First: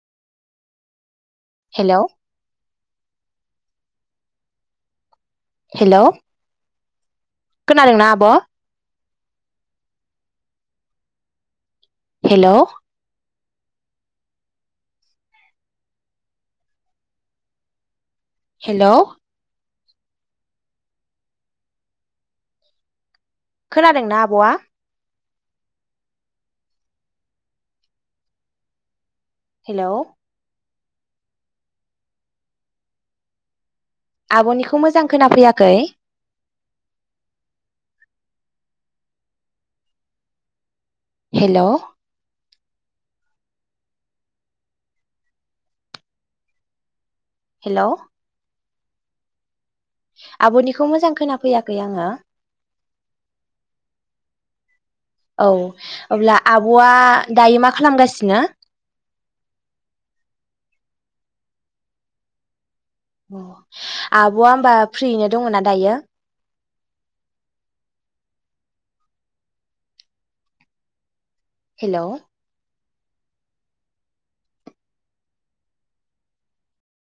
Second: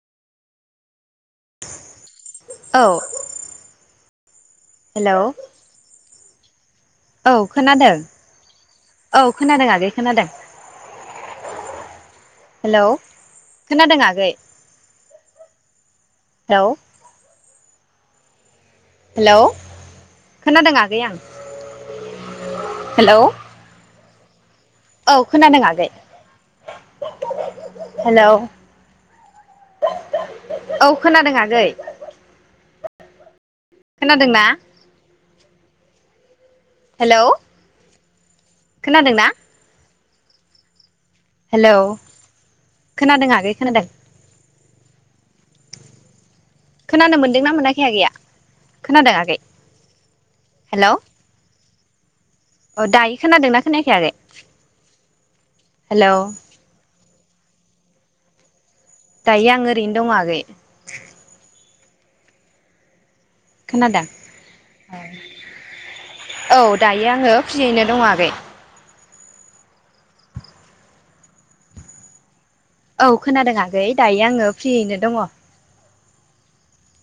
Hello औ hello hello औ खोनादों खोनादोंना आब' औ खोनादों आगै खोनादों। हेलौ खोनादों आगै। हेलौ हेलौ खोनादों आगै आं हेलौ खोनादोंना आब'आ? औ खोनादों आगै हेलौ। हेलौ औ खोनादों आगै। खोनादोंना आब'निखौ मोजां खोनाफैयाखै। गै हेलौ खोनादोंना? हेलौ खोनादों आगै खोनादों। खोनानो मोन्दोंना हेलौ मोनाखै गैया? खोनादों आगै आब'निखौ मोजां खोनाफैयाखै। खै आङो। अ दायो खोनादोंना खोनायाखै आगै? औ हेलौ अब्ला आब'आ दायो मा खालामगासिनो? दायो आं ओरैनो दं आगै खोनादों आब'आ होमबा औ फ्रियैनो दङना दायो औ दायो आङो फ्रियैनो दं आगै। हेलौ औ खोनादों आगै दायो आङो फ्रियैनो दङ